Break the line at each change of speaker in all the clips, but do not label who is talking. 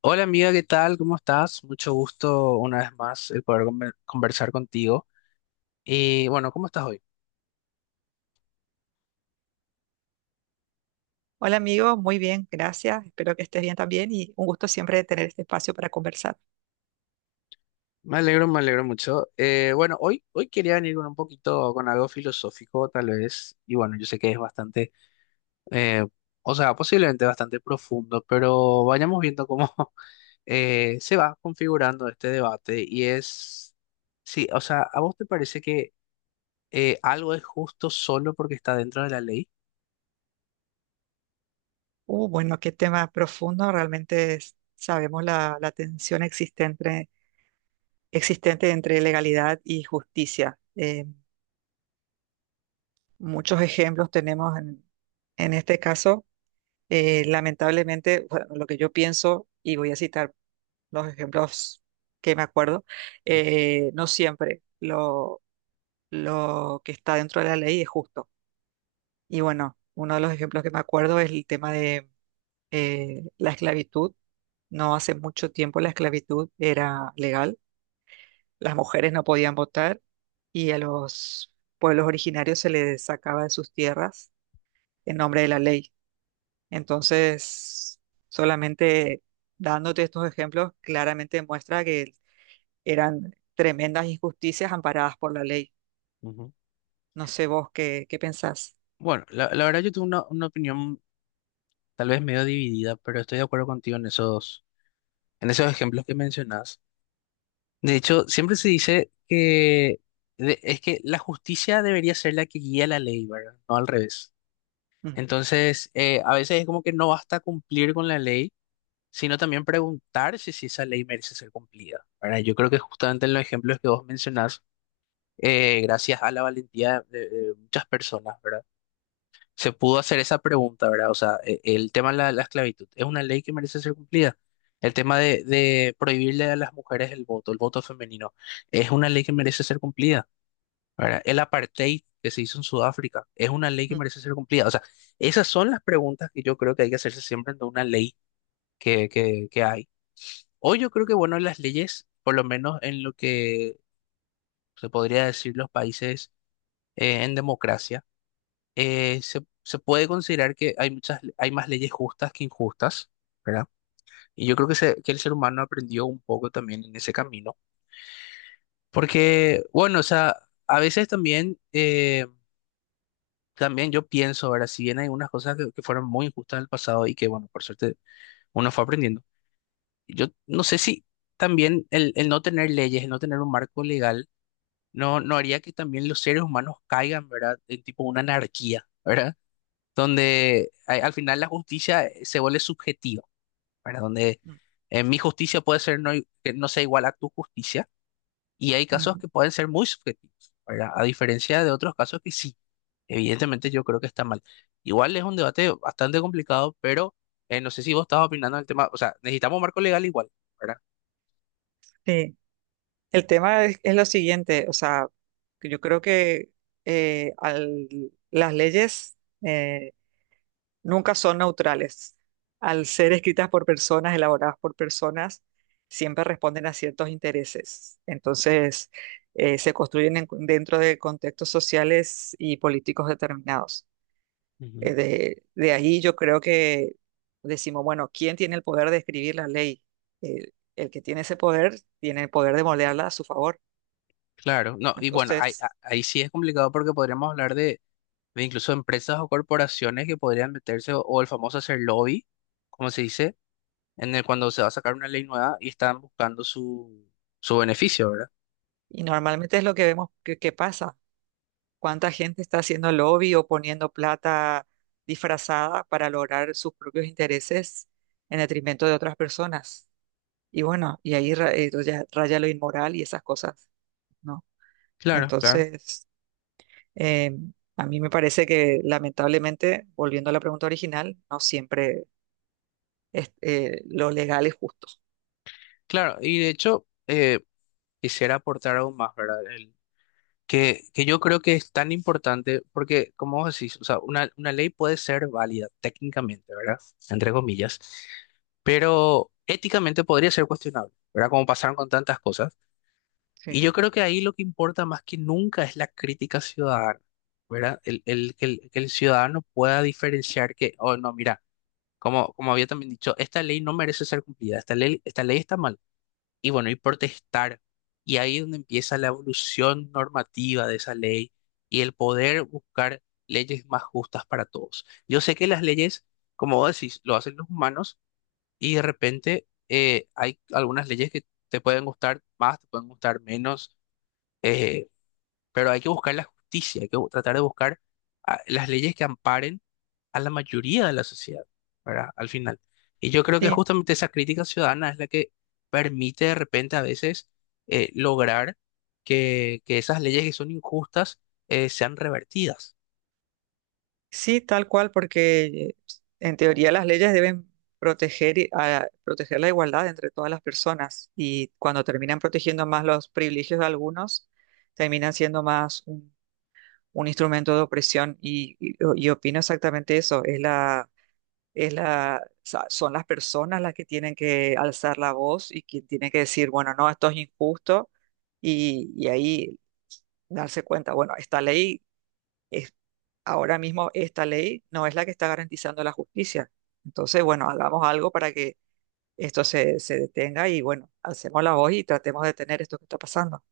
Hola amiga, ¿qué tal? ¿Cómo estás? Mucho gusto una vez más el poder conversar contigo. Y bueno, ¿cómo estás hoy?
Hola amigo, muy bien, gracias. Espero que estés bien también y un gusto siempre tener este espacio para conversar.
Me alegro mucho. Bueno, hoy quería venir con un poquito, con algo filosófico tal vez. Y bueno, yo sé que es bastante, eh, o sea, posiblemente bastante profundo, pero vayamos viendo cómo se va configurando este debate. Y es, sí, o sea, ¿a vos te parece que algo es justo solo porque está dentro de la ley?
Bueno, qué tema profundo. Realmente sabemos la tensión existente entre legalidad y justicia. Muchos ejemplos tenemos en este caso. Lamentablemente, bueno, lo que yo pienso, y voy a citar los ejemplos que me acuerdo, no siempre lo que está dentro de la ley es justo. Y bueno, uno de los ejemplos que me acuerdo es el tema de la esclavitud. No hace mucho tiempo la esclavitud era legal, las mujeres no podían votar y a los pueblos originarios se les sacaba de sus tierras en nombre de la ley. Entonces, solamente dándote estos ejemplos, claramente demuestra que eran tremendas injusticias amparadas por la ley.
Ujú.
No sé vos qué pensás.
Bueno, la verdad yo tengo una opinión tal vez medio dividida, pero estoy de acuerdo contigo en esos ejemplos que mencionas. De hecho, siempre se dice que es que la justicia debería ser la que guía la ley, ¿verdad? No al revés.
Mm,
Entonces, a veces es como que no basta cumplir con la ley, sino también preguntarse si esa ley merece ser cumplida, ¿verdad? Yo creo que justamente en los ejemplos que vos mencionás, gracias a la valentía de muchas personas, ¿verdad? Se pudo hacer esa pregunta, ¿verdad? O sea, el tema de la, la esclavitud, ¿es una ley que merece ser cumplida? El tema de prohibirle a las mujeres el voto femenino, ¿es una ley que merece ser cumplida? ¿Verdad? El apartheid que se hizo en Sudáfrica, ¿es una ley que
mm,
merece ser cumplida? O sea, esas son las preguntas que yo creo que hay que hacerse siempre en una ley que hay. Hoy yo creo que, bueno, las leyes, por lo menos en lo que se podría decir los países en democracia, se puede considerar que hay muchas, hay más leyes justas que injustas, ¿verdad? Y yo creo que, que el ser humano aprendió un poco también en ese camino, porque, bueno, o sea, a veces también, también yo pienso, ahora, si bien hay unas cosas que fueron muy injustas en el pasado y que, bueno, por suerte uno fue aprendiendo, yo no sé si también el no tener leyes, el no tener un marco legal, no haría que también los seres humanos caigan, ¿verdad? En tipo una anarquía, ¿verdad? Donde al final la justicia se vuelve subjetiva, ¿verdad? Donde
mm,
mi justicia puede ser no, que no sea igual a tu justicia y hay casos
mm.
que pueden ser muy subjetivos, ¿verdad? A diferencia de otros casos que sí, evidentemente yo creo que está mal. Igual es un debate bastante complicado, pero no sé si vos estabas opinando el tema, o sea, necesitamos un marco legal igual, ¿verdad?
Sí. El tema es lo siguiente, o sea, que yo creo que eh, al- las leyes eh, nunca son neutrales. Al ser escritas por personas, elaboradas por personas, siempre responden a ciertos intereses. Entonces, se construyen dentro de contextos sociales y políticos determinados.
Ujú.
De ahí yo creo que decimos, bueno, ¿quién tiene el poder de escribir la ley? El que tiene ese poder tiene el poder de moldearla a su favor.
Claro, no, y bueno, ahí,
Entonces,
ahí sí es complicado porque podríamos hablar de incluso empresas o corporaciones que podrían meterse o el famoso hacer lobby, como se dice en el cuando se va a sacar una ley nueva y están buscando su, su beneficio, ¿verdad?
y normalmente es lo que vemos que pasa. ¿Cuánta gente está haciendo lobby o poniendo plata disfrazada para lograr sus propios intereses en detrimento de otras personas? Y bueno, y ahí ya raya lo inmoral y esas cosas, ¿no?
Claro, claro.
Entonces, eh, a mí me parece que lamentablemente, volviendo a la pregunta original, no siempre lo legal es justo.
Claro, y de hecho, quisiera aportar aún más, ¿verdad? Que yo creo que es tan importante porque, como vos decís, o sea, una ley puede ser válida técnicamente, ¿verdad? Entre comillas, pero éticamente podría ser cuestionable, ¿verdad? Como pasaron con tantas cosas. Y yo
Sí.
creo que ahí lo que importa más que nunca es la crítica ciudadana, ¿verdad? Que el ciudadano pueda diferenciar que, oh, no, mira. Como, como había también dicho, esta ley no merece ser cumplida, esta ley está mal. Y bueno, y protestar. Y ahí es donde empieza la evolución normativa de esa ley y el poder buscar leyes más justas para todos. Yo sé que las leyes, como vos decís, lo hacen los humanos y de repente hay algunas leyes que te pueden gustar más, te pueden gustar menos. eh, pero hay que buscar la justicia, hay que tratar de buscar ah, las leyes que amparen a la mayoría de la sociedad, ¿verdad? Al final. Y yo creo que
Sí,
justamente esa crítica ciudadana es la que permite de repente a veces lograr que esas leyes que son injustas sean revertidas.
Sí, tal cual, porque en teoría las leyes deben proteger, proteger la igualdad entre todas las personas y cuando terminan protegiendo más los privilegios de algunos, terminan siendo más un instrumento de opresión y opino exactamente eso, son las personas las que tienen que alzar la voz y quien tiene que decir, bueno, no, esto es injusto y ahí darse cuenta, bueno, esta ley es- ahora mismo esta ley no es la que está garantizando la justicia. Entonces, bueno, hagamos algo para que esto se detenga y bueno, hacemos la voz y tratemos de detener esto que está pasando.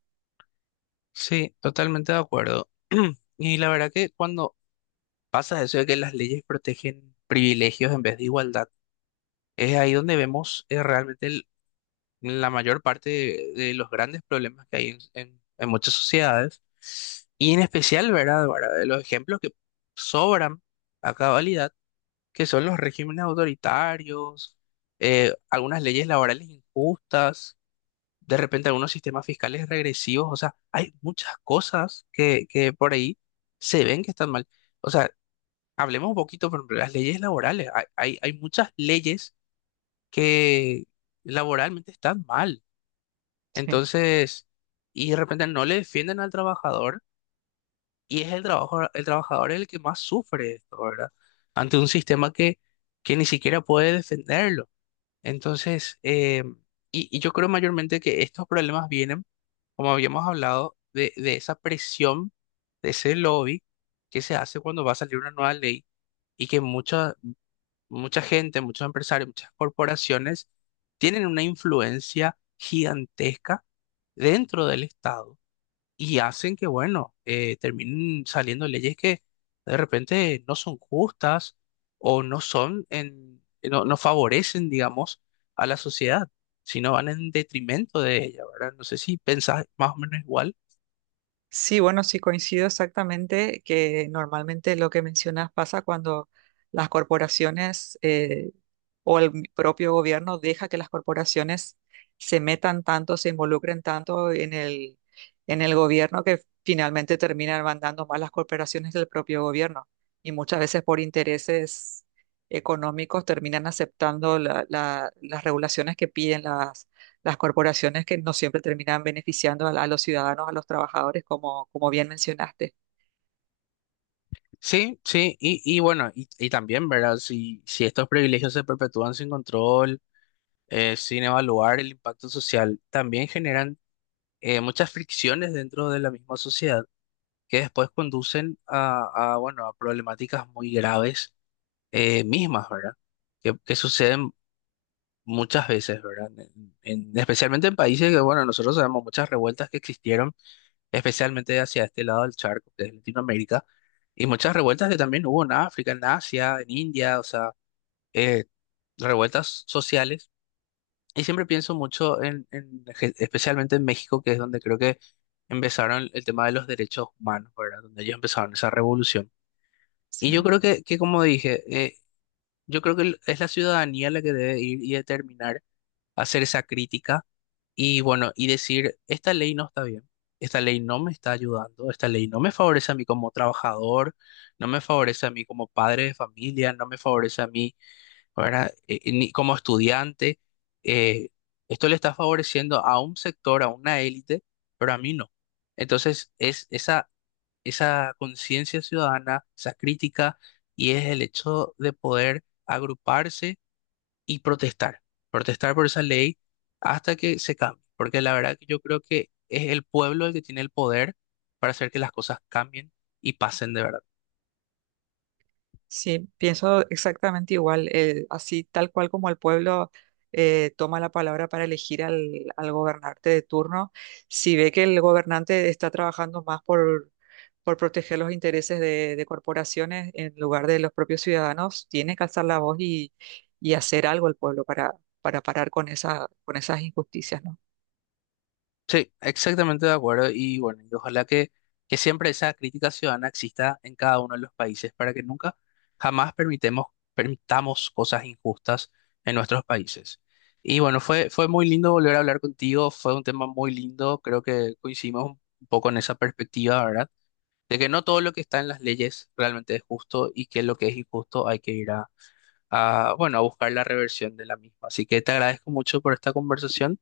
Sí, totalmente de acuerdo. Y la verdad que cuando pasa eso de que las leyes protegen privilegios en vez de igualdad, es ahí donde vemos realmente la mayor parte de los grandes problemas que hay en, en muchas sociedades, y en especial, ¿verdad? Ahora, de los ejemplos que sobran a cabalidad, que son los regímenes autoritarios, algunas leyes laborales injustas, de repente algunos sistemas fiscales regresivos, o sea, hay muchas cosas que por ahí se ven que están mal. O sea, hablemos un poquito, por ejemplo, de las leyes laborales, hay muchas leyes que laboralmente están mal. Entonces, y de repente no le defienden al trabajador y es el trabajador el que más sufre esto, ¿verdad? Ante un sistema que ni siquiera puede defenderlo. Entonces, y yo creo mayormente que estos problemas vienen, como habíamos hablado, de esa presión, de ese lobby que se hace cuando va a salir una nueva ley y que mucha gente, muchos empresarios, muchas corporaciones tienen una influencia gigantesca dentro del Estado y hacen que, bueno, terminen saliendo leyes que de repente no son justas o no son en, no, no favorecen, digamos, a la sociedad, sino van en detrimento de ella, ¿verdad? No sé si pensás más o menos igual.
Sí, bueno, sí coincido exactamente que normalmente lo que mencionas pasa cuando las corporaciones o el propio gobierno deja que las corporaciones se metan tanto, se involucren tanto en el gobierno que finalmente terminan mandando más las corporaciones del propio gobierno. Y muchas veces por intereses económicos terminan aceptando las regulaciones que piden las corporaciones que no siempre terminan beneficiando a los ciudadanos, a los trabajadores, como bien mencionaste.
Sí, sí, bueno, y también, ¿verdad? Si estos privilegios se perpetúan sin control, sin evaluar el impacto social, también generan muchas fricciones dentro de la misma sociedad que después conducen bueno, a problemáticas muy graves mismas, ¿verdad? Que suceden muchas veces, ¿verdad? Especialmente en países que, bueno, nosotros sabemos muchas revueltas que existieron, especialmente hacia este lado del charco, que es Latinoamérica, y muchas revueltas que también hubo en África, en Asia, en India, o sea, eh, revueltas sociales. Y siempre pienso mucho especialmente en México, que es donde creo que empezaron el tema de los derechos humanos, ¿verdad? Donde ellos empezaron esa revolución. Y
Sí,
yo creo que como dije, yo creo que es la ciudadanía la que debe ir y determinar, hacer esa crítica y bueno, y decir, esta ley no está bien, esta ley no me está ayudando, esta ley no me favorece a mí como trabajador, no me favorece a mí como padre de familia, no me favorece a mí, ¿verdad? Ni como estudiante. eh, Esto le está favoreciendo a un sector, a una élite, pero a mí no. Entonces, es esa conciencia ciudadana, esa crítica, y es el hecho de poder agruparse y protestar, protestar por esa ley hasta que se cambie, porque la verdad que yo creo que es el pueblo el que tiene el poder para hacer que las cosas cambien y pasen de verdad.
sí, pienso exactamente igual, así tal cual como el pueblo toma la palabra para elegir al gobernante de turno, si ve que el gobernante está trabajando más por proteger los intereses de corporaciones en lugar de los propios ciudadanos, tiene que alzar la voz y hacer algo el pueblo para parar con esas injusticias, ¿no?
Sí, exactamente de acuerdo. Y bueno, y ojalá que siempre esa crítica ciudadana exista en cada uno de los países para que nunca, jamás permitemos, permitamos cosas injustas en nuestros países. Y bueno, fue muy lindo volver a hablar contigo, fue un tema muy lindo, creo que coincidimos un poco en esa perspectiva, ¿verdad? De que no todo lo que está en las leyes realmente es justo y que lo que es injusto hay que ir bueno, a buscar la reversión de la misma. Así que te agradezco mucho por esta conversación.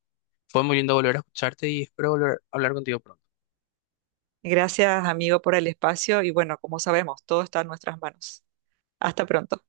Fue muy lindo volver a escucharte y espero volver a hablar contigo pronto.
Gracias, amigo, por el espacio y bueno, como sabemos, todo está en nuestras manos. Hasta pronto.